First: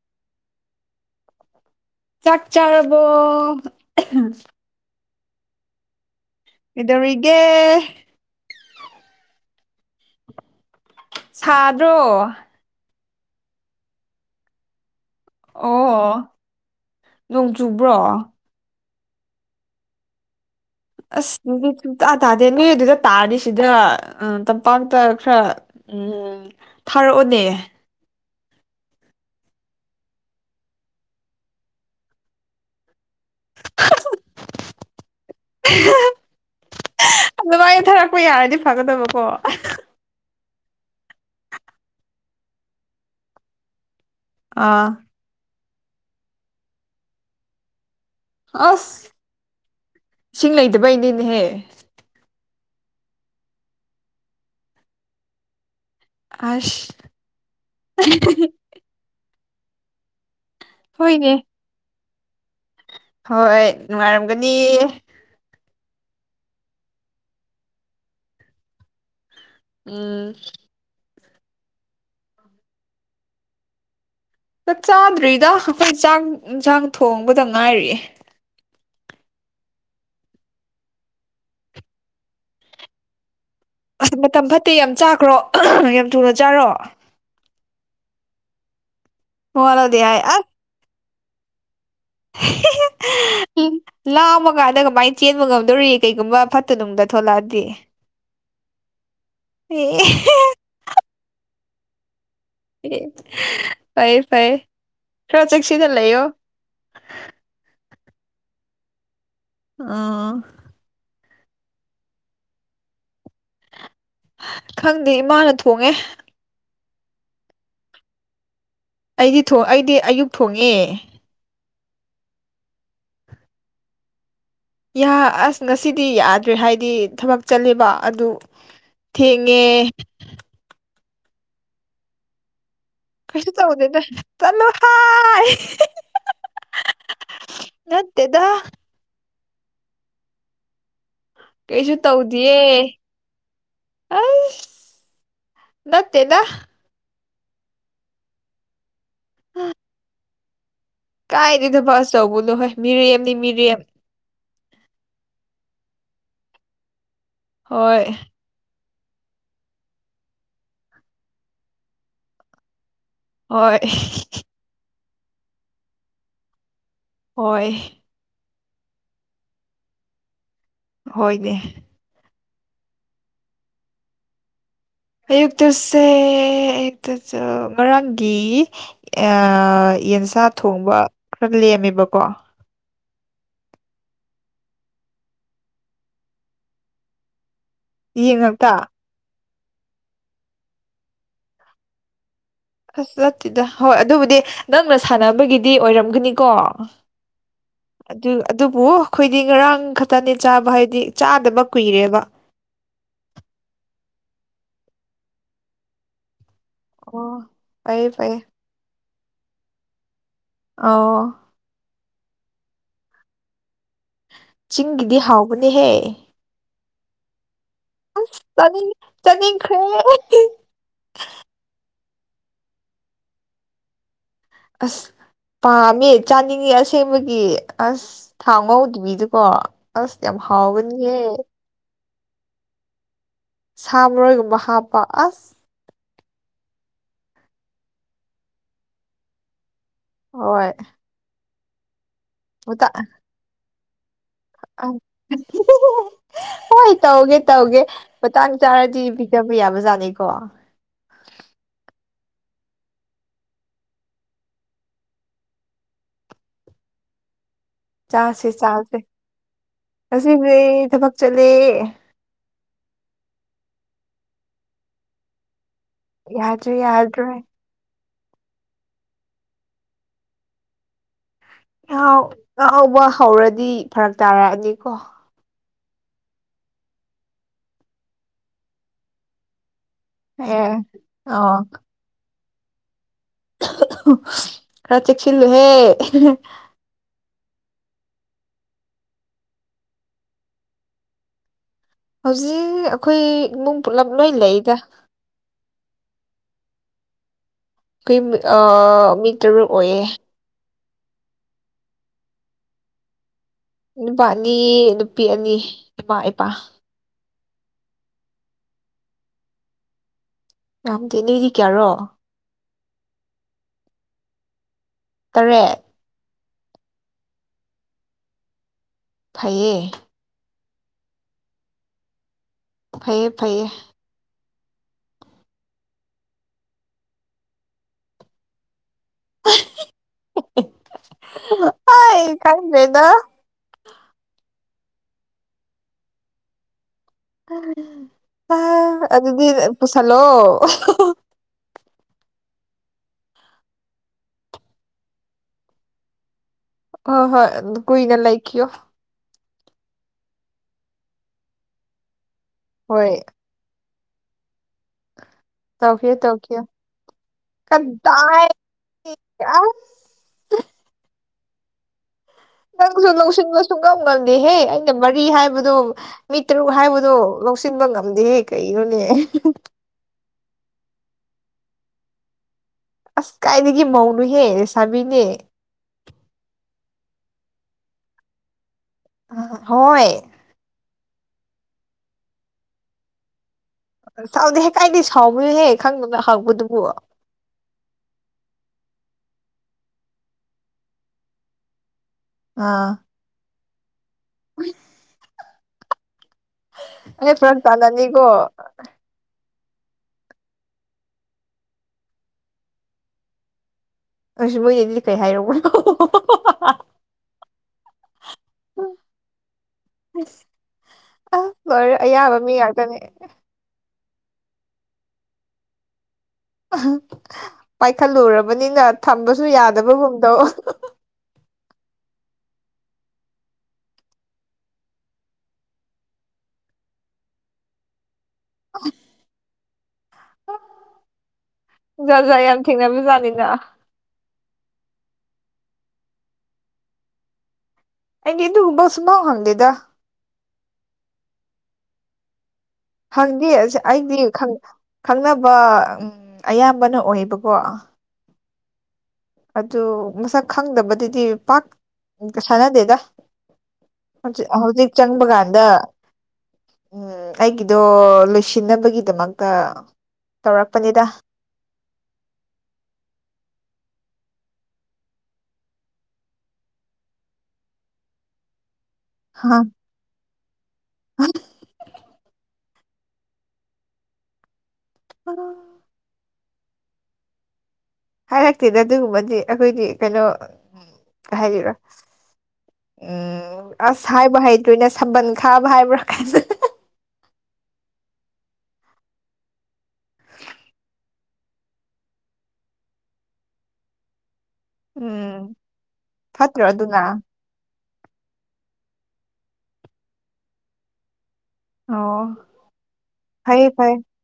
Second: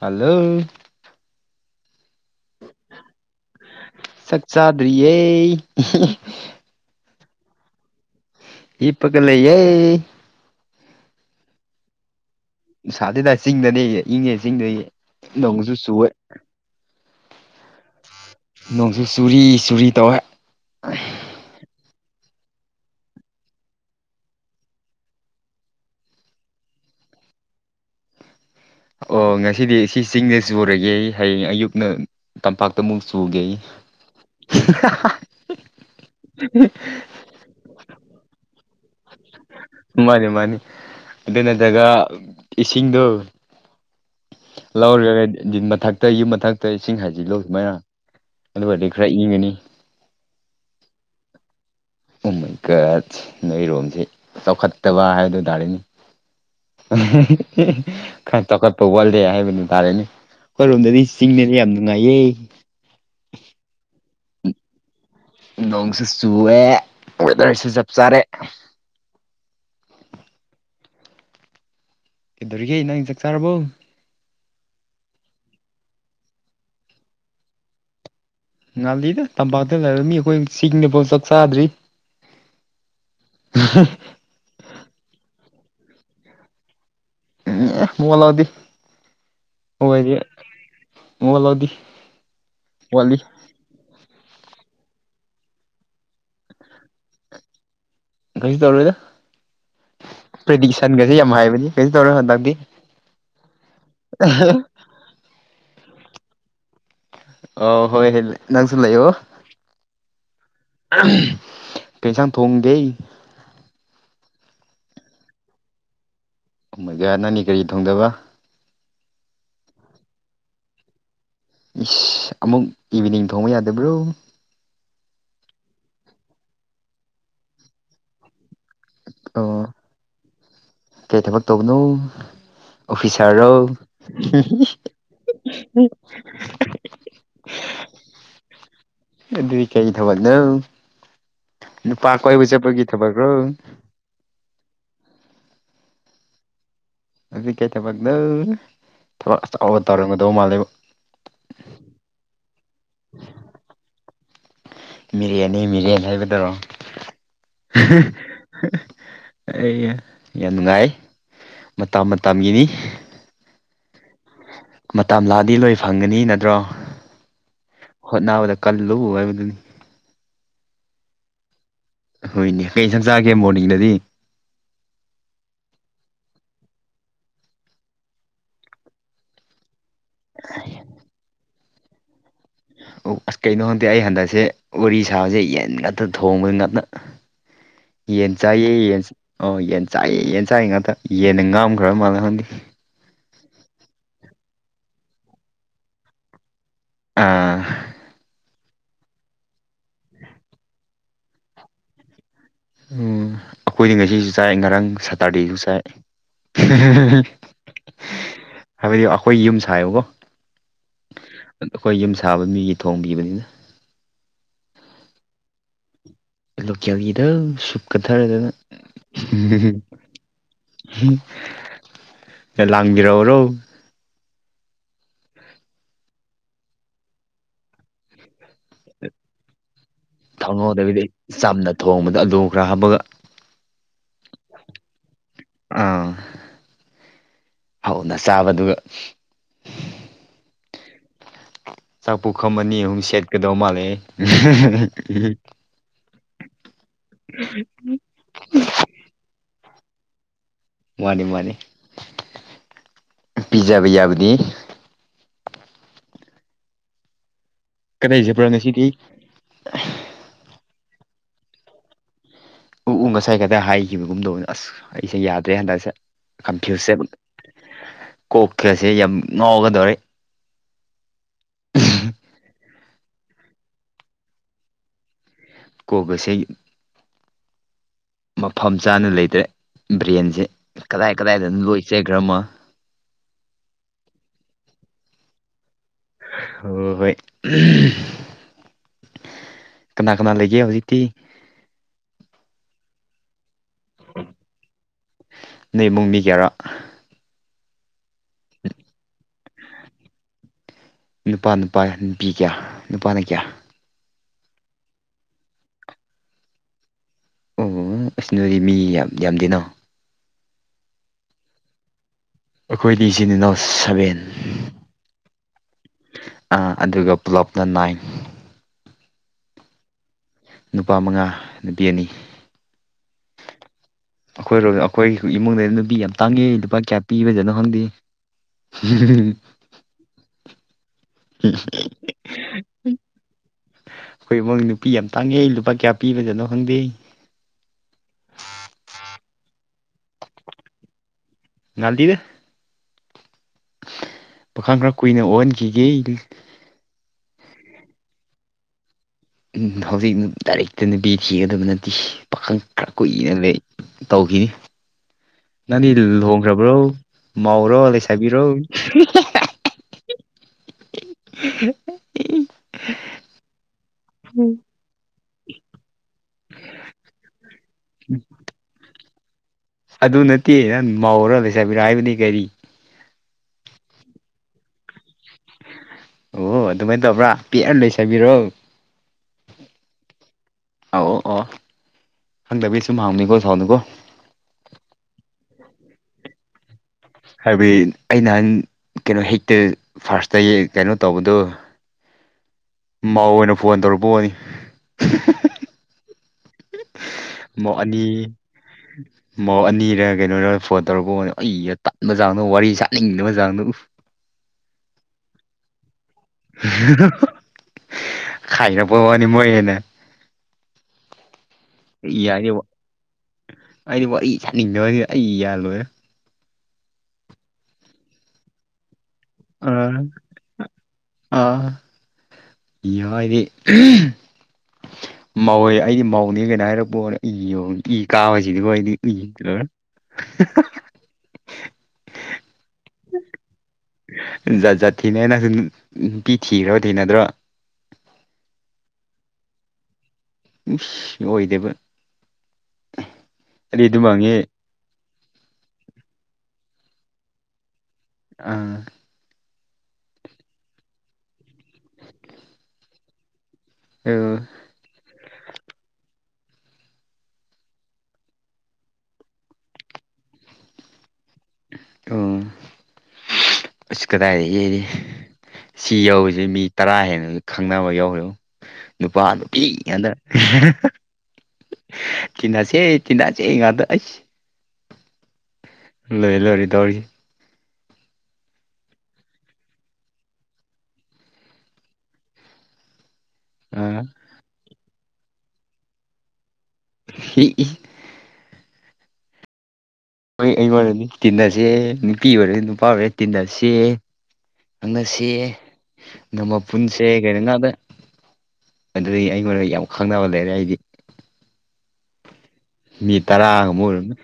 hello ꯆꯥꯛ ꯆꯥꯔꯕꯣ ꯆꯛꯆꯥꯥꯗ꯭ꯔꯤꯌꯦ ꯀꯩꯗꯧꯔꯤꯒꯦ ꯍꯤꯞꯄꯒ ꯂꯌꯦ ꯁꯥꯗ꯭ꯔꯣ ꯁꯥꯗꯦꯗꯥꯏ ꯆꯤꯡꯗꯅꯦ ꯏꯪꯉꯦ ꯆꯤꯡꯗ ꯅꯣꯡꯁꯨ ꯆꯨꯋꯦ ꯑꯣ ꯅꯣꯡ ꯆꯨꯕ꯭ꯔꯣ ꯅꯣꯡꯁꯨ ꯆꯨꯔꯤ ꯆꯨꯔꯤ ꯇꯧꯋꯦ ꯑꯁ ꯑꯗꯨꯗꯤ ꯁꯨꯡꯇꯥ ꯇꯥꯗꯦ ꯅꯣꯏ ꯑꯗꯨꯗ ꯇꯥꯔꯅꯤꯁꯤꯗ ꯇꯝꯄꯥꯛꯇ ꯈꯔ ꯎꯝ ꯊꯥꯔꯛꯑꯣꯅꯦ ꯑꯣ ꯉꯁꯤꯗꯤ ꯁꯤ ꯆꯤꯡꯗ ꯆꯨꯔꯒꯦ ꯑꯩ ꯍꯌꯦꯡ ꯑꯌꯨꯛꯅ ꯇꯝꯄꯥꯛꯇ ꯃꯨꯛꯁꯨꯨꯒ ꯑꯗꯨꯃꯥꯏꯅ ꯊꯔꯛꯄ ꯌꯥꯔꯗꯤ ꯐꯒꯗꯕꯀꯣ ꯃꯥꯅꯤ ꯃꯥꯅꯤ ꯑꯗꯨ ꯅꯠꯇ꯭ꯔꯒ ꯏꯁꯤꯡꯗꯣ ꯑꯥ ꯂꯧꯔꯒ ꯗꯤꯟ ꯃꯊꯛꯇ ꯌꯨꯝ ꯃꯊꯛꯇ ꯏꯁꯤꯡ ꯍꯩꯖꯤꯟ ꯂꯨ ꯁꯨꯃꯥꯏꯅ ꯑꯗꯨ ꯑꯣꯏꯔꯗꯤ ꯈꯔ ꯑꯁ ꯏꯪꯒꯅꯤ ꯏꯁꯤꯡ ꯂꯩꯇꯕꯩꯅꯦꯅꯦꯍꯦ ꯎꯃꯩꯀ ꯅꯩꯔꯣꯝꯁꯦ ꯆꯥꯎꯈꯠꯇꯕ ꯍꯥꯏꯕꯗꯨ ꯇꯥꯔꯦꯅꯦ [inaudible] ꯑꯁ ꯈꯔꯥ ꯆꯥꯎꯈꯠꯄ ꯋꯥꯠꯂꯦ ꯍꯥꯏꯕ ꯇꯥꯔꯦꯅꯦ ꯑꯩꯈꯣꯏꯔꯣꯝꯗꯗꯤ ꯍꯣꯏꯅꯦ ꯆꯤꯡꯅꯦꯅ ꯌꯥꯝ ꯅꯨꯡꯉꯥꯏꯌꯦ ꯍꯣꯏ ꯅꯨꯡꯉꯥꯏꯔꯝꯒꯅꯤ ꯅꯣꯡꯁꯦ ꯆꯨꯑꯦ ꯋꯦꯗꯔꯁꯦ ꯆꯞ ꯆꯥꯔꯦ ꯎꯝ ꯀꯩꯗꯧꯔꯤꯒꯦ ꯅꯪꯒꯤ ꯆꯥꯛ ꯆꯥꯔꯕꯣ ꯆꯥꯛ ꯆꯥꯗ꯭ꯔꯤꯗ ꯑꯩꯈꯣꯏ ꯆꯥꯛ ꯏꯟꯁꯥꯡ ꯊꯣꯡꯕꯗ ꯉꯥꯏꯔꯤ ꯌꯦ ꯉꯥꯜꯂꯤꯗ ꯇꯝꯄꯥꯛꯇ ꯂꯩꯔ ꯃꯤ ꯑꯩꯈꯣꯏ ꯆꯤꯡꯗꯐꯥꯎ ꯆꯥꯛ ꯆꯥꯗ꯭ꯔꯤ ꯎ [unintelligible] ꯑꯁ ꯃꯇꯝ ꯐꯠꯇꯦ ꯌꯥꯝ ꯆꯥꯈ꯭ꯔꯣ ꯌꯥꯝ ꯊꯨꯅ ꯆꯥꯔꯣ ꯎꯝ ꯃꯋꯥ ꯂꯥꯎꯗꯤ ꯃꯉꯣꯟꯗꯗꯤ ꯍꯣꯏꯗꯤ ꯍꯥꯏ ꯑꯁ ꯃꯋꯥ ꯂꯧꯗꯤ ꯋꯥꯠꯂꯤ ꯎ ꯂꯥꯝꯃꯀꯥꯟꯗ ꯀꯃꯥꯏꯅ ꯆꯦꯟꯕ ꯉꯝꯗꯣꯔꯤ ꯀꯩꯒꯨꯝꯕ ꯐꯠꯇꯅꯨꯡꯗ ꯊꯣꯛꯂꯛꯑꯗꯤ ꯀꯩꯁ ꯇꯧꯔꯣꯏꯗ ꯎꯝ [unintelligible] ꯁꯟꯒꯁꯤ ꯌꯥꯝ ꯍꯥꯏꯕꯅꯤ ꯀꯩꯁꯨ ꯇꯧꯔꯣꯏ ꯍꯟꯗꯛꯇꯤ ꯐꯩ ꯐꯩ ꯈꯔ ꯆꯦꯛꯁꯤꯟꯅ ꯂꯩꯌꯣ ꯑ ꯍꯣꯏ ꯍ ꯅꯪꯁꯨ ꯂꯩ ꯑꯣ ꯑꯥ ꯀꯩꯁꯥꯡ ꯊꯣꯡꯒꯦ ꯈꯪꯗꯦ ꯏꯃꯥꯅ ꯊꯣꯡꯉꯦ ꯑꯃꯒ ꯅꯪꯅꯤ ꯀꯔꯤ ꯊꯣꯡꯗꯕ ꯑꯩꯗꯤ ꯑꯩꯗꯤ ꯑꯌꯨꯛ ꯊꯣꯡꯉꯦ ꯏꯁ ꯑꯃꯨꯛ ꯏꯚꯤꯅꯤꯡ ꯊꯣꯡꯕ ꯌꯥꯗꯕ꯭ꯔꯣ ꯑꯁ ꯉꯁꯤꯗꯤ ꯌꯥꯗ꯭ꯔꯦ ꯍꯥꯏꯗꯤ ꯊꯕꯛ ꯆꯠꯂꯦꯕ ꯑꯗꯨ ꯑꯣ ꯊꯦꯡꯉꯦ ꯀꯩ ꯊꯕꯛ ꯇꯧꯕꯅꯣ ꯀꯁ ꯑꯣꯐꯤꯁꯥꯔꯔꯣ ꯆꯧꯗꯅ ꯆꯂꯣ ꯍ ꯅꯠꯇꯦꯗ ꯑꯗꯨꯏ ꯀꯩ ꯊꯕꯛꯅꯣ ꯀꯩꯁꯨ ꯅꯨꯄꯥ ꯀꯣꯏꯕ ꯇꯧꯗꯤꯌꯦ ꯆꯠꯄꯒꯤ ꯊꯕꯛꯔꯣ ꯑꯁ ꯅꯠꯇꯦꯗ ꯑꯗꯨꯏ ꯀꯩ ꯊꯕꯛꯅꯣ ꯊꯕꯛ ꯑꯆꯧꯕ ꯇꯧꯔꯝꯒꯗꯧ ꯃꯥꯜꯂꯦꯕ ꯀꯥꯏꯗꯩꯩ ꯊꯕꯛ ꯑꯆꯧꯕꯅꯣ ꯍꯣꯏ ꯃꯤꯔꯦꯝꯅꯤ ꯃꯤꯔꯦꯝ ꯃꯤꯔꯦꯝ ꯅꯤ ꯃꯤꯔꯦꯝ ꯍꯥꯏꯕꯗꯣ ꯍꯣꯏ ꯑꯩ ꯌꯥꯝ ꯅꯨꯡꯉꯥꯏ ꯃꯇꯝ ꯃꯇꯝꯒꯤꯅꯤ ꯍꯣꯏ ꯃꯇꯝ ꯂꯥꯛꯑꯗꯤ ꯂꯣꯏ ꯐꯪꯒꯅꯤ ꯅꯠꯇ꯭ꯔꯣ ꯍꯣꯏ ꯍꯣꯠ ꯅꯥꯕꯗ ꯀꯜꯂꯨ ꯍꯥꯏꯕꯗꯨꯅꯤ ꯍꯣꯏꯅꯦ ꯍꯣꯏꯅꯦ ꯀꯩ ꯏꯟꯁꯥꯡ ꯆꯥꯒꯦ ꯃꯣꯔꯅꯤꯡꯗꯗꯤ ꯑꯌꯨꯛꯇꯁꯦ ꯑꯌꯨꯛꯇ ꯉꯔꯥꯡꯒꯤ ꯌꯦꯟꯁꯥ ꯊꯣꯡꯕ ꯈꯔ ꯂꯦꯝꯃꯦꯕꯀꯣ ꯑꯁ ꯀꯩꯅꯣ ꯍꯟꯗꯦ ꯑꯩ ꯍꯟꯗꯛꯁꯦ ꯋꯥꯔꯤ ꯁꯥꯕꯁꯦ ꯌꯦꯟ ꯉꯥꯛꯇ ꯊꯣꯡꯕ ꯉꯥꯛꯇ [inaudible] ꯌꯦꯟ ꯉꯥꯛꯇ ꯆꯥꯏꯌꯦ ꯌꯦꯟ ꯑꯣ ꯌꯦꯟ ꯆꯥꯏꯌꯦ ꯌꯦꯟ ꯆꯥꯏ ꯉꯥꯛꯇ ꯌꯦꯟꯟꯅ ꯉꯝꯈ꯭ꯔ ꯃꯥꯜꯂꯦ ꯍꯪꯗꯤ ꯑꯁ ꯆꯠꯇꯦꯗ ꯍꯣꯏ ꯑꯗꯨꯕꯨꯗꯤ ꯅꯪꯅ ꯁꯥꯟꯅꯕꯒꯤꯗꯤ ꯑꯣꯏꯔꯝꯒꯅꯤꯀꯣ ꯑꯥ ꯑꯗꯨ ꯑꯗꯨꯕꯨ ꯑꯩꯈꯣꯏꯗꯤ ꯉꯔꯥꯡ ꯈꯛꯇꯅꯦ ꯆꯥꯕ ꯍꯥꯏꯗꯤ ꯆꯥꯗꯕ ꯀꯨꯏꯔꯦꯕ ꯎꯝ ꯑꯩꯈꯣꯏꯗꯤ ꯉꯁꯤꯁꯨ ꯆꯥꯏ ꯉꯔꯥꯡ ꯁꯥꯇꯔꯗꯦꯁꯨ ꯆꯥꯏ ꯑꯣ ꯐꯩꯌꯦ ꯐꯩꯌꯦ ꯍꯥꯏꯕꯗꯤ ꯑꯩꯈꯣꯏ ꯌꯨꯝ ꯁꯥꯏꯌꯨꯀꯣ ꯑ ꯑꯩꯈꯣꯏ ꯌꯨꯝ ꯁꯥꯕ ꯃꯤꯒꯤ ꯊꯣꯡꯕꯤꯕꯅꯤꯅ ꯆꯤꯡꯒꯤꯗꯤ ꯍꯥꯎꯕꯅꯦꯍꯦ ꯂꯣꯀꯌꯥꯒꯤꯗ ꯁꯨꯞ ꯑꯁ ꯀꯠꯊꯔꯗꯅ ꯆꯥꯅꯤꯡ ꯆꯥꯅꯤꯡꯈ꯭ꯔꯦ ꯂꯒꯔꯥꯎꯔꯣ ꯑꯁ ꯄꯥꯝꯃꯦ ꯆꯥꯅꯤꯡꯉꯦ ꯑꯁꯦꯡꯕꯒꯤ ꯑꯁ ꯊꯥꯡ ꯉꯧꯗꯕꯤꯗꯨꯀꯣ ꯑꯁ ꯌꯥꯝ ꯊꯥꯎꯅꯧꯗꯕꯤꯗ ꯍꯥꯎꯒꯅꯤꯍꯦ ꯆꯝꯅ ꯊꯣꯡꯕꯗ ꯑꯗꯨꯂꯨ ꯈꯔ ꯍꯥꯞꯄꯒ ꯁꯥꯕꯣꯏꯒꯨꯝꯕ ꯍꯥꯞꯄ ꯑꯁ ꯑꯥ ꯍꯧꯅ ꯆꯥꯕꯗꯨꯒ ꯍꯣꯏ ꯆꯥꯛꯄꯨꯈꯝ ꯑꯅꯤ ꯑꯍꯨꯝ ꯁꯦꯠꯀꯗꯧ ꯃꯥꯜꯂꯦ ꯑ ꯍꯣꯏ ꯇꯧꯒꯦ ꯇꯧꯒꯦ ꯃꯇꯥꯡ ꯆꯥꯔꯗꯤ ꯄꯤꯖꯕ ꯌꯥꯕꯖꯥꯠꯅꯩꯀꯣ ꯃꯥꯅꯤ ꯃꯥꯅꯤ ꯄꯤꯖꯕ ꯌꯥꯕꯗꯤ ꯀꯗꯥꯏ ꯆꯥꯁꯦ ꯆꯠꯄ꯭ꯔꯥ ꯉꯁꯤꯗꯤ ꯆꯥꯁꯦ ꯉꯁꯤꯁꯦ ꯊꯕꯛ ꯆꯠꯂꯦ ꯎ ꯎ ꯉꯁꯥꯏ ꯈꯗꯥ ꯍꯥꯏꯈꯤꯕꯒꯨꯝꯗꯧꯅ ꯑꯁ ꯑꯩꯁꯦ ꯌꯥꯗ꯭ꯔꯦ ꯍꯟꯗꯛꯁꯦ ꯌꯥꯗ꯭ꯔꯦ ꯀꯟꯐ꯭ꯌꯨꯁꯁꯦ ꯌꯥꯗ꯭ꯔꯦ ꯀꯣꯛꯈꯤꯕꯁꯦ ꯌꯥꯝ ꯉꯥꯎꯒꯗꯧꯔꯦ ꯌꯥꯍꯥꯎꯕ ꯍꯧꯔꯗꯤ ꯐꯔꯛ ꯇꯥꯔꯛꯑꯅꯤꯀꯣ ꯀꯣꯕꯁꯦ ꯃꯐꯝ ꯆꯥꯅ ꯂꯩꯇ꯭ꯔꯦ ꯕ꯭ꯔꯦꯟꯁꯦ ꯑꯦ ꯀꯗꯥꯏ ꯀꯗꯥꯏꯗ ꯑꯣ ꯂꯣꯏꯆꯩꯈ꯭ꯔꯃ ꯈꯔ ꯆꯦꯛꯁꯤꯂ ꯍꯦ ꯍꯣꯏ ꯍꯣꯏ ꯀꯅꯥ ꯀꯅꯥ ꯂꯩꯒꯦ ꯍꯧꯖꯤꯛꯇꯤ ꯍꯧꯖꯤꯛ ꯑꯩꯈꯣꯏ ꯏꯃꯨꯡ ꯄꯨꯂꯞ ꯂꯣꯏ ꯂꯩꯗ ꯅꯣꯏ ꯏꯃꯨꯡ ꯃꯤ ꯀꯌꯥꯔꯥ ꯑꯩꯣꯏ ꯃꯤ ꯇꯔꯨꯛ ꯑꯣꯏꯌꯦ ꯅꯨꯄꯥ ꯅꯨꯄꯥ ꯅꯨꯄꯤ ꯀꯌꯥ ꯅꯨꯄꯥꯅ ꯀꯌꯥ ꯅꯨꯄꯥ ꯑꯅꯤ ꯅꯨꯄꯤ ꯑꯅꯤ ꯏꯃꯥ ꯏꯄꯥ ꯑꯣ ꯑꯁꯅꯣꯗꯤ ꯃꯤ ꯌꯥꯝ ꯌꯥꯝꯗꯦꯅꯣ ꯉꯗꯤ ꯅꯗꯤ ꯀꯌꯥꯔꯣ ꯑꯩꯈꯣꯏꯗꯤ ꯏꯆꯤꯤꯟ ꯏꯅꯥꯎ ꯁꯕꯦꯟ ꯇꯔꯦꯠ ꯑ ꯑꯗꯨꯒ ꯄꯨꯂꯞꯅ ꯅꯥꯏꯟ ꯐꯩꯌꯦ ꯅꯨꯄꯥ ꯃꯉꯥ ꯅꯨꯄꯤ ꯑꯅꯤ ꯐꯩꯌꯦ ꯐꯩꯌꯦ ꯑꯩꯈꯣꯏꯔꯣꯝ ꯑꯩꯈꯣꯏꯒꯤ ꯏꯃꯨꯡꯗ ꯅꯨꯄꯤ ꯌꯥꯝ ꯇꯥꯡꯉꯦ ꯂꯨꯄꯥ ꯀꯌꯥ ꯄꯤꯕꯖꯅꯣ ꯈꯪꯗꯦ ꯍ ꯀ ꯂꯩꯗ ꯑꯩꯈꯣꯏ ꯎꯃꯪ ꯅꯨꯄꯤ ꯌꯥꯝ ꯇꯥꯡꯉꯦ ꯂꯨꯄꯥ ꯀꯌꯥ ꯄꯤꯕꯖꯠꯅꯣ ꯈꯪꯗꯦ ꯑꯗꯨꯗꯤ ꯄꯨꯁꯜꯂꯣ ꯉꯜꯗꯗ ꯄꯥꯈꯥ ꯈꯔ ꯀꯨꯏꯅ ꯑꯣꯛꯍꯟꯈꯤꯒꯦ ꯍ ꯍꯣꯏ ꯀꯣꯏ ꯉ ꯂꯥꯏ ꯀꯣ ꯍꯧꯖꯤꯛ ꯗꯥꯏꯔꯦꯛꯇ ꯅꯨꯄꯤ ꯊꯤꯒꯗꯕ ꯅꯠꯇꯦ ꯄꯥꯈꯪ ꯈꯔ ꯍꯣꯏ ꯀꯨꯏꯅ ꯂꯩ ꯇꯧꯈꯤꯅꯤ ꯅꯪꯅꯤ ꯇꯧꯈꯤꯌꯣ ꯇꯧꯈꯤꯌꯣ ꯂꯨꯍꯣꯡꯈ꯭ꯔꯕ꯭ꯔꯣ ꯃꯥꯥꯎꯔꯣ ꯂꯩꯁꯥꯕꯤꯔꯣ ꯑ [unintelligible] ꯆꯪꯁꯨ ꯂ ꯂꯧꯁꯤꯟ ꯂꯁꯨ ꯀꯝꯒꯗꯦ ꯍꯦ ꯃꯤꯅ ꯃꯔꯤ ꯍꯥꯏꯕꯗꯣ ꯃꯤ ꯇꯔꯨꯛ ꯍꯥꯏꯕꯗꯣ ꯂꯧꯁꯤꯟꯕ ꯉꯝꯗꯦ ꯀꯒꯤꯅꯣꯅꯦ ꯑꯗꯨ ꯅꯠꯇꯦ ꯅꯪ ꯃꯥꯧꯔ ꯂꯩꯁꯥꯕꯤꯔꯥ ꯍꯥꯏꯕꯅꯤ ꯀꯔꯤ ꯑꯁ ꯀꯥꯏꯗꯒꯤ ꯃꯧꯅꯨꯍꯦ ꯔꯦꯁꯥꯕꯤꯅꯦ ꯑꯣ ꯑꯗꯨꯃꯥꯏꯅ ꯇꯧꯕ꯭ꯔꯥ ꯄꯦꯑ ꯂꯩꯁꯕꯤꯔꯛꯣ ꯍꯣꯏ ꯑ ꯑꯣ ꯈꯪꯗꯕꯤ ꯁꯨꯝ ꯍꯥꯎꯅꯤꯀꯣ ꯁꯥꯎꯗꯀꯣ ꯆꯥꯎꯥꯎꯗ ꯍꯦꯛ ꯀꯥꯏꯩ ꯁꯥꯎꯕꯅꯣꯍꯦꯛ ꯈꯪꯗꯅ ꯍꯪꯕꯗꯨꯕꯨ ꯍꯥꯏꯕꯗꯤ ꯑꯩ ꯅꯍꯥꯟ ꯀꯩꯅꯣ ꯍꯦꯛꯇ ꯐꯥꯔꯁꯇ ꯀꯩꯅꯣ ꯇꯧꯕꯗꯣ ꯑꯥ ꯃꯥꯎ ꯑꯣꯏꯅ ꯐꯣꯟ ꯇꯧꯔꯛꯄꯣꯅꯤ ꯑꯩ ꯐꯔꯛ ꯃ ꯑꯅꯤ ꯇꯥꯅꯅꯤꯀꯣ ꯃ ꯑꯅꯤꯔ ꯀꯩꯅꯣꯔ ꯐꯣꯟ ꯇꯧꯔꯛꯄ ꯑꯩꯒ ꯇꯠꯕ ꯆꯥꯡꯗꯣ ꯋꯥꯔꯤ ꯁꯥꯅꯤꯡꯗꯕ ꯆꯥꯡꯗꯣ ꯎ ꯑ ꯃꯣꯏꯅ ꯑꯗꯨꯗꯤ ꯀꯩ ꯍꯥꯏꯔꯨꯕ꯭ꯔꯣ ꯈꯥꯏꯅ ꯄꯣ ꯋꯥꯅꯤ ꯃꯣꯏꯦꯅ ꯑ ꯔꯦ ꯑꯩ ꯑꯌꯥꯕ ꯌꯥꯏꯗꯤ ꯃꯤ ꯉꯥꯛꯇꯅꯦ ꯑꯩꯗꯤ ꯋꯥꯔꯤ ꯁꯥꯅꯤꯡꯗꯁꯤꯗꯤ ꯑꯩ ꯌꯥꯜꯂꯣꯏꯦ ꯄꯥꯏꯈꯠꯂꯨꯔꯕꯅꯤꯅ ꯊꯝꯕꯁꯨ ꯌꯥꯗꯕꯒꯨꯝꯗꯧ ꯑ ꯏꯗꯤ ꯃꯧꯋꯦ ꯑꯩꯗꯤ ꯃꯧꯅꯦ ꯀꯩꯅ ꯍꯥꯏꯔꯛꯄꯅꯦ ꯑꯩ ꯌꯧ ꯏ ꯀꯥꯕꯁꯤꯗꯤꯀꯣ ꯑꯩꯗꯤ ꯎꯏꯔ ꯖꯥꯖꯥ ꯌꯥꯝ ꯊꯦꯡꯅꯕꯖꯥꯅꯤꯅ ꯖꯥꯠ ꯖꯥꯠ ꯊꯤꯅꯦ ꯅꯪꯁꯨ ꯅꯨꯄꯤ ꯊꯤꯈ꯭ꯔꯣ ꯊꯤꯅꯗ꯭ꯔꯣ ꯑꯩ ꯏ ꯑꯗꯨꯕꯁꯨꯃ ꯍꯪꯗꯦꯗ ꯑꯣꯏꯗꯦꯕ ꯈꯪꯗꯦ ꯑꯁ ꯑꯩꯗꯤ ꯈꯪꯅꯕ ꯎ ꯑꯌꯥꯝꯕꯅ ꯑꯣꯏꯌꯦꯕꯀꯣ ꯑꯥ [unintelligible] ꯑꯗꯨ ꯃꯁꯛ ꯈꯪꯗꯕꯗꯨꯗꯤ ꯄꯥꯛ ꯁꯥꯟꯅꯗꯦꯗ ꯑꯥ ꯍꯧꯖꯤ ꯍꯧꯖꯤꯛ ꯆꯪꯕ ꯀꯥꯟꯗ ꯎꯝ ꯑꯩꯒꯤꯗꯣ ꯂꯣꯏꯁꯤꯟꯅꯕꯒꯤꯗꯃꯛꯇ ꯇꯧꯔꯛꯄꯅꯤꯗ [unintelligible] ꯍꯧꯁꯨ ꯀꯗꯥꯥꯏꯔꯤ ꯌꯦꯗꯤ ꯁꯤ ꯌꯧꯔꯤꯁꯤꯦ ꯃꯤ ꯇꯔꯥ ꯍꯦꯟꯅ ꯈꯪꯅꯕ ꯌꯧꯔꯨ ꯅꯨꯄꯥ ꯅꯨꯄꯤꯉꯗ ꯍꯥ ꯇꯤꯟꯅꯁꯦ ꯇꯤꯟꯅꯁꯦ ꯑꯩ ꯉꯥꯗ ꯑꯩꯁ ꯎꯝ ꯂꯣꯏꯔꯦ ꯂꯣꯏꯔ ꯇꯧꯔꯤ ꯍꯥꯏꯔꯛꯇꯦꯗ ꯑꯗꯨꯒꯨꯝꯕꯗꯤ ꯑꯩꯈꯣꯏꯗꯤ ꯀꯩꯅꯣ ꯎ ꯍꯥꯏꯔꯤꯕ ꯎꯝ ꯑꯥ ꯑꯁ ꯍꯥꯏꯕ꯭ꯔꯣ ꯍꯩꯇꯣꯏꯅꯦ ꯁꯝꯕꯜ ꯈꯥꯕ ꯍꯥꯏꯕ꯭ꯔꯥ ꯈ ꯍ ꯍꯣꯏ ꯑꯩ ꯑꯣꯏꯔꯗꯤ ꯇꯤꯟꯅꯁꯦ ꯅꯨꯄꯤ ꯑꯣꯏꯔ ꯅꯨꯄꯥ ꯑꯣꯏꯔꯦ ꯇꯤꯟꯗꯁꯦ ꯅꯪꯅ ꯁꯤ ꯎꯝ ꯅ ꯐꯠꯇ꯭ꯔꯣ ꯑꯗꯨꯅ ꯃꯄꯨꯟꯁꯦ ꯀꯩꯅꯣ ꯉꯗ ꯑꯗꯨꯗꯒꯤ ꯑꯩꯉꯣꯟꯗ ꯌꯥꯝ ꯈꯪꯅꯕ ꯂꯩꯔꯦ ꯑꯩꯗꯤ ꯑꯣ ꯃꯤ ꯇꯔꯥ ꯐꯩꯌꯦ ꯐꯩ ꯑꫭꯏꯔꯝꯅꯤ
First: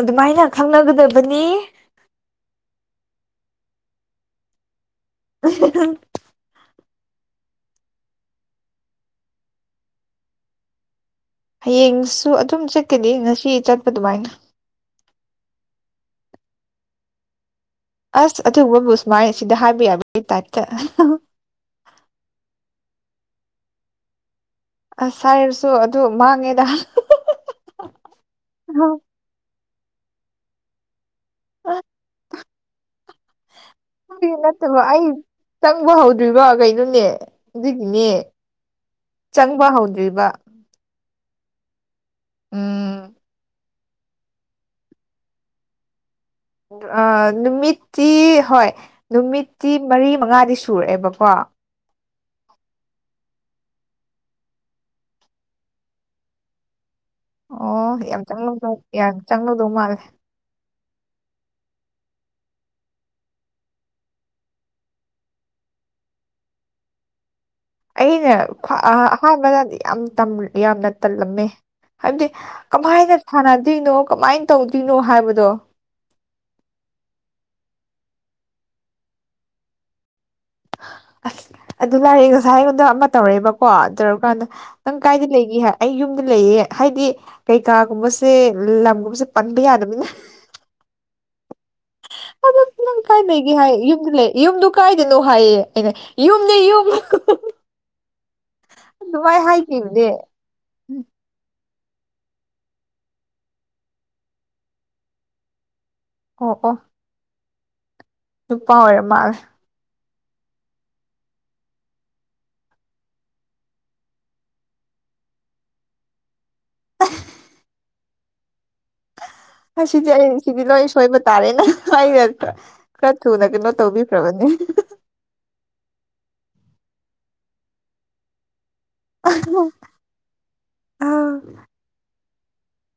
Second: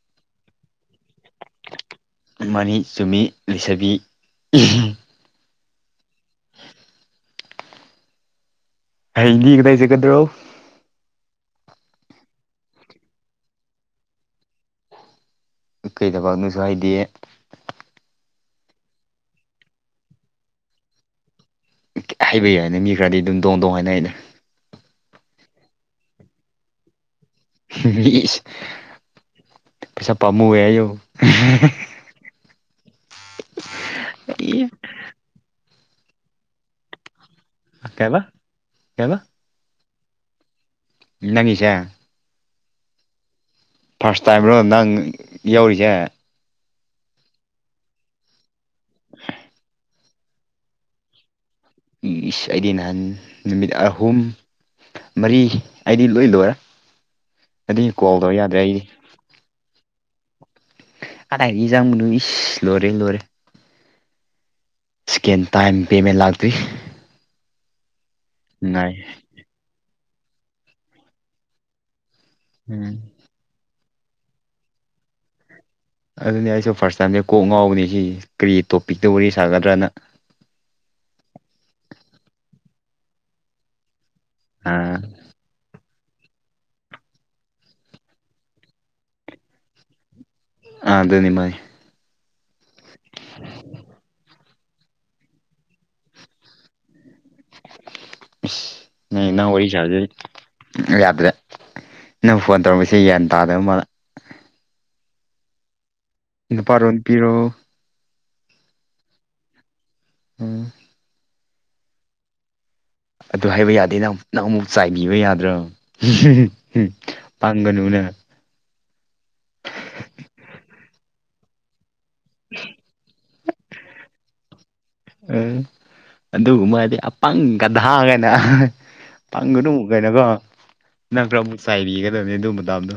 ꯑꯗꯨꯃꯥꯏꯅ ꯈꯪꯅꯒꯗꯕꯅꯤ ꯃꯥꯅꯤ ꯆꯨꯝꯃꯤ ꯂꯩꯁꯥꯕꯤ [unintelligible] ꯍꯌꯦꯡꯗꯤ ꯀꯗꯥꯏ ꯆꯠꯒꯗ꯭ꯔꯣ ꯍꯌꯦꯡꯁꯨ ꯑꯗꯨꯝ ꯆꯠꯀꯅꯤ ꯉꯁꯤ ꯆꯠꯄ ꯑꯗꯨꯃꯥꯏꯅ ꯀꯩ ꯊꯕꯛꯅꫭꯁꯨ ꯍꯥꯏꯗꯦ ꯑꯁ ꯑꯊꯕꯕꯨ ꯁꯨꯃꯥꯏꯅ ꯁꯤꯗ ꯍꯥꯏꯕ ꯌꯥꯕꯒꯤ ꯇꯥꯏꯞꯇ ꯍꯥꯏꯕ ꯌꯥꯏꯅꯦ ꯃꯤ ꯈꯔꯗꯤ ꯑꯗꯨꯝ ꯗꯣꯡ ꯗꯣꯡ ꯍꯥꯏꯅꯩꯗ ꯑꯁ ꯍꯥꯏꯔꯁꯨ ꯑꯗꯨ ꯃꯥꯡꯉꯦꯗ ꯏꯁ ꯄꯩꯁꯥ ꯄꯥꯃꯨꯋꯦ ꯍꯥꯏꯌꯨ ꯑ ꯁꯤ ꯏ ꯅꯠꯇꯕ ꯑꯩ ꯆꯪꯕ ꯍꯧꯗ꯭ꯔꯤꯕ ꯀꯩꯅꯣꯅꯦ ꯑꯗꯨꯒꯤꯅꯦ ꯀꯩꯕ ꯀꯩꯕ ꯆꯪꯕ ꯍꯧꯗ꯭ꯔꯤꯕ ꯅꯪꯉꯤꯁꯦ ꯎꯝ ꯐꯥꯔꯁ ꯇꯥꯏꯝꯔꯣ ꯅꯪ ꯌꯧꯔꯤꯁꯦ ꯑ ꯅꯨꯃꯤꯠꯇꯤ ꯍꯣꯏ ꯅꯨꯃꯤꯠꯇꯤ ꯃꯔꯤ ꯃꯪꯉꯥꯗꯤ ꯁꯨꯔꯦꯕꯀꯣ ꯏꯁ ꯑꯩꯗꯤ ꯅꯍꯥꯟ ꯅꯨꯃꯤꯠ ꯑꯍꯨꯝ ꯃꯔꯤ ꯑꯩꯗꯤ ꯂꯣꯏ ꯂꯣꯏꯔꯦ ꯑꯗꯨꯒꯤ ꯑꯣ ꯀꯣꯜ ꯌꯥꯝ ꯇꯧ ꯌꯥꯗ꯭ꯔꯦ ꯆꯪꯂꯝꯗꯧ ꯑꯩꯗꯤ ꯌꯥꯝ ꯆꯪꯂꯝꯗꯧ ꯃꯥꯜꯂꯦ ꯑꯗꯥꯥꯏꯗꯤꯖꯥꯡ ꯃꯅꯣ ꯏꯁ ꯂꫭꯏꯔꯦ ꯂꫭꯏꯔꯦ ꯏꯁꯀꯦꯟ ꯇꯥꯏꯝ ꯄꯦꯃꯦꯟ ꯂꯥꯛꯇꯣꯏꯅꯤ ꯑꯩꯅ ꯑꯍꯥꯟꯕꯗꯗꯤ ꯌꯥꯝ ꯌꯥꯝꯅ ꯇꯜꯂꯝꯃꯦ ꯍꯥꯏꯕꯗꯤ ꯎꯝ ꯀꯃꯥꯏꯅ ꯁꯥꯟꯅꯗꯣꯏꯅꯣ ꯀꯃꯥꯏꯅ ꯇꯧꯗꯣꯏꯅꯣ ꯍꯥꯏꯕꯗꯣ ꯑꯗꯨꯅꯤ ꯑꯩꯁꯨ ꯐꯥꯔꯁ ꯇꯥꯏꯝꯗ ꯀꯣꯛ ꯉꯥꯎꯕꯅꯤ ꯁꯤ ꯀꯔꯤ ꯇꯣꯄꯤꯛꯇ ꯋꯥꯔꯤ ꯁꯥꯒꯗ꯭ꯔꯅ ꯑꯁ ꯑꯗꯨ ꯂꯥꯏꯔꯤ ꯉꯁꯥꯏ ꯑꯩꯉꯣꯟꯗ ꯑꯃ ꯇꯧꯔꯦꯕꯀꯣ ꯇꯧꯔꯀꯥꯟꯗ ꯅꯪ ꯑꯥ ꯀꯥꯏꯗ ꯂꯩꯒꯤ ꯍꯥ ꯑꯩ ꯌꯨꯝꯗ ꯂꯩꯌꯦ ꯍꯥꯏꯗꯤ ꯀꯩꯀꯥꯒꯨꯝꯕꯁꯦ ꯂꯝꯒꯨꯝꯕꯁꯦ ꯄꯟꯕ ꯌꯥꯗꯕꯅꯤꯅ ꯑꯥ ꯑꯗꯨꯅꯤ ꯃꯥꯅꯤ ꯑꯗꯨ ꯅꯪ ꯀꯥꯏ ꯂꯩꯒꯦ ꯍꯥꯏ ꯌꯨꯝꯗ ꯂꯩ ꯌꯨꯝꯗꯨ ꯀꯥꯏꯗꯅꯣ ꯍꯥꯏꯌꯦ ꯑꯩꯅ ꯌꯨꯝꯅꯦ ꯌꯨꯝ ꯏꯁ ꯅ ꯑꯗꯨꯃꯥꯏ ꯅ ꯋꯥꯔꯤ ꯆꯥꯔꯖꯤ ꯍꯥꯏꯈꯤꯕꯅꯦ ꯌꯥꯗꯔꯦ ꯅꯪ ꯐꯣꯟ ꯇꯧꯔꯛꯄꯁꯦ ꯒ꯭ꯌꯥꯟ ꯇꯥꯗ ꯃꯥꯜꯂꯦ ꯑꯣ ꯑꯣ ꯅꯨꯄꯥꯔꯣ ꯅꯨꯄꯤꯔꯣ ꯅꯨꯄꯥ ꯑꯣꯏꯔ ꯃꯥꯜꯂꯦ ꯎꯝ ꯑꯗꯨ ꯍꯥꯏꯕ ꯌꯥꯗꯦ ꯅꯪ ꯅꯪ ꯑꯃꯨꯛ ꯆꯥꯏꯕꯤꯕ ꯌꯥꯗ꯭ꯔꫭ ꯄꯪꯒꯅꯨꯅꯦ ꯑꯁꯤꯗꯤ ꯑꯩ ꯁꯤꯗꯤ ꯂꯣꯏ ꯁꯣꯏꯕ ꯇꯥꯔꯦꯅꯦ ꯈꯔ ꯊꯨꯅ ꯀꯩꯅꯣ ꯇꯧꯕꯤꯈ꯭ꯔꯕꯅꯦ ꯎꯝ ꯑꯗꯨꯒꯨꯝꯕꯗꯤ ꯑꯄꯪ ꯒꯗꯥ ꯒꯥꯏꯅ ꯐꯪꯒꯅꯨ ꯀꯩꯅꯣꯀꯣ ꯅꯪꯈ꯭ꯔ ꯑꯃꯨꯛ ꯆꯥꯏꯕꯤꯒꯗꯕꯅꯤ ꯑꯗꯨ ꯃꯇꯝꯗꯣ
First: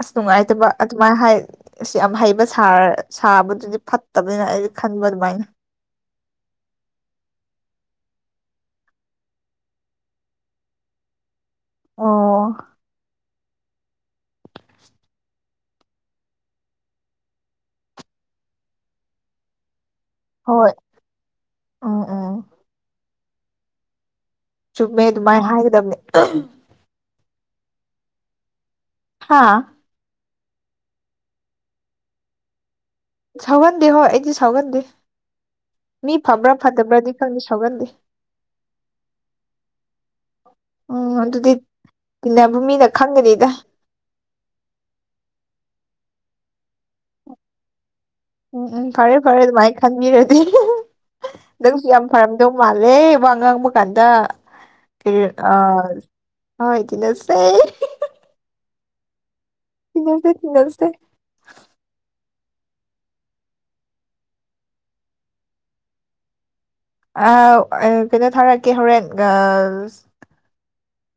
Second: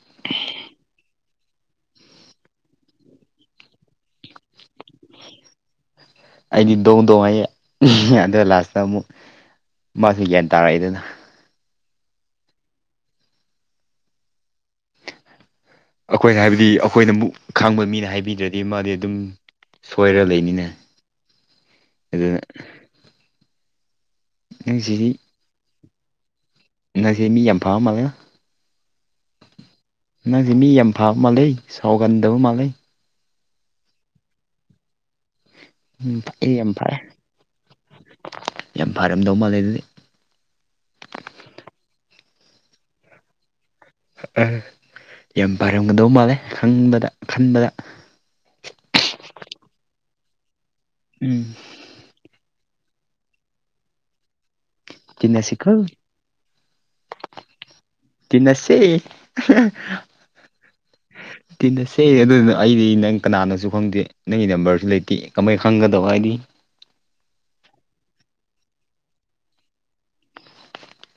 ꯑꯁ ꯅꯨꯡꯉꯥꯏꯇꯕ ꯑꯗꯨꯃꯥꯏ ꯍꯥꯏ ꯑꯁ ꯌꯥꯝ ꯍꯩꯕ ꯁꯥꯕꯗꯨꯗꯤ ꯐꯠꯇꯕꯅꯤꯅ ꯑꯩꯗꯤ ꯈꯟꯕ ꯑꯗꯨꯃꯥꯏꯅ ꯑꯩꯗꯤ ꯗꯣꯡ ꯗꯣꯡ ꯍꯥꯥꯏꯌꯦ ꯑꯗꯨ ꯂꯥꯁꯇ ꯑꯃꯨꯛ ꯃꯥꯁꯨ ꯒ꯭ꯌꯥꯟ ꯇꯥꯔꯛꯏꯗꯅ ꯑꯣ [unintelligible] ꯑꯩꯈꯣꯏꯅ ꯍꯥꯏꯕꯗꯤ ꯑꯩꯈꯣꯏꯅ ꯑꯃꯨꯛ ꯈꯪꯕ ꯃꯤꯅ ꯍꯥꯏꯕꯤꯗ꯭ꯔꯗꯤ ꯃꯥꯗꯤ ꯑꯗꯨꯝ ꯁꯣꯏꯔ ꯂꯩꯅꯤꯅꯦ ꯍꯣꯏ ꯎꯝ ꯎꯝ ꯑꯗꯨꯅ ꯆꯨꯝꯃꯦ ꯅꯪꯁꯤꯗꯤ ꯑꯗꯨꯃꯥꯏ ꯍꯥꯏꯒꯗꯕꯅꯤ ꯅꯪꯁꯦ ꯃꯤ ꯌꯥꯝ ꯐꯥꯝ ꯃꯥꯂ ꯍꯥꯥ ꯅꯪꯁꯦ ꯃꯤ ꯌꯥꯝ ꯐꯥꯕ ꯃꯥꯂꯩ ꯁꯥꯎꯒꯟꯗꯕ ꯃꯥꯜꯂꯤꯩ ꯁꯥꯎꯒꯟꯗꯦ ꯍꯣ ꯑꯩꯗꯤ ꯁꯥꯎꯒꯟꯗꯦ ꯃꯤ ꯎꯝ ꯐꯕ꯭ꯔꯥ ꯑꯩ ꯌꯥꯝ ꯐꯔꯦ ꯐꯠꯇꯕ꯭ꯔꯗꯤ ꯈꯪꯗꯦ ꯁꯥꯎꯒꯟꯗꯦ ꯌꯥꯝ ꯐꯔꯝꯗꯧ ꯃꯥꯜꯂꯦ ꯑꯗꯨꯗꯤ ꯑꯣ ꯑꯗꯨꯗꯤ ꯇꯤꯟꯅꯕ ꯃꯤꯅ ꯈꯪꯒꯅꯤꯗ ꯑ ꯌꯥꯝ ꯄꯥꯔꯝꯒꯗꯧ ꯃꯥꯜꯂꯦ ꯍꯪꯕꯗ ꯈꯟꯕꯗ ꯎꯝ ꯎꯝ ꯐꯔꯦ ꯐꯔꯦ ꯑꯗꯨ ꯃꯥꯏ ꯈꯟꯕꯤꯔꯗꯤ ꯎꯝ ꯅꯪꯁꯨ ꯌꯥꯝ ꯐꯔꯝꯗꯧ ꯃꯥꯜꯂꯦ ꯋꯥ ꯉꯥꯡꯕ ꯀꯥꯟꯗ ꯇꯤꯟꯅꯁꯤꯀꯣ ꯑ ꯍꯣꯏ ꯇꯤꯟꯅꯁꯦ ꯇꯤꯟꯅꯁꯦ ꯇꯤꯟꯅꯁꯦ ꯇꯤꯟꯅꯁꯦ ꯇꯤꯟꯅꯁꯦ ꯑꯗꯨꯅ ꯑꯩꯗꯤ ꯅꯪ ꯀꯅꯥꯅꯁꯨ ꯈꯪꯗꯦ ꯅꯪꯒꯤ ꯅꯝꯕꯔꯁꯨ ꯂꯩꯇꯦ ꯀꯃꯥꯏꯅ ꯈꯪꯒꯗꯕ ꯍꯥꯏꯗꯤ ꯀꯩꯅꯣ ꯊꯥꯔꯛꯀꯦ ꯍꯣꯔꯦꯟ ꯒꯥꯜꯁ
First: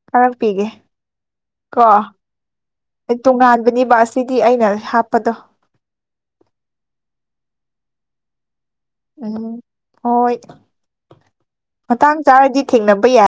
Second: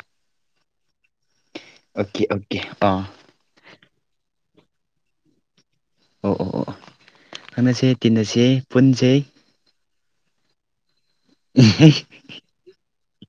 ꯊꯥꯔꯛꯄꯤꯒꯦ ꯀꯣ ꯑꯣꯀꯦ ꯑꯣꯀꯦ ꯑ ꯑꯩ ꯇꯣꯉꯥꯟꯕꯅꯦꯕ ꯑꯁꯤꯗꯤ ꯑꯩꯅ ꯍꯥꯞꯄꯗꯣ ꯑꯣ ꯑꯣ ꯑꯣ ꯈꯪꯅꯁꯦ ꯇꯤꯟꯅꯁꯦ ꯄꯨꯟꯁꯦ ꯎꯝ ꯍꯣꯏ ꯃꯇꯥꯡ ꯆꯥꯔꯗꯤ ꯊꯦꯡꯅꯕ ꯌꯥꯏ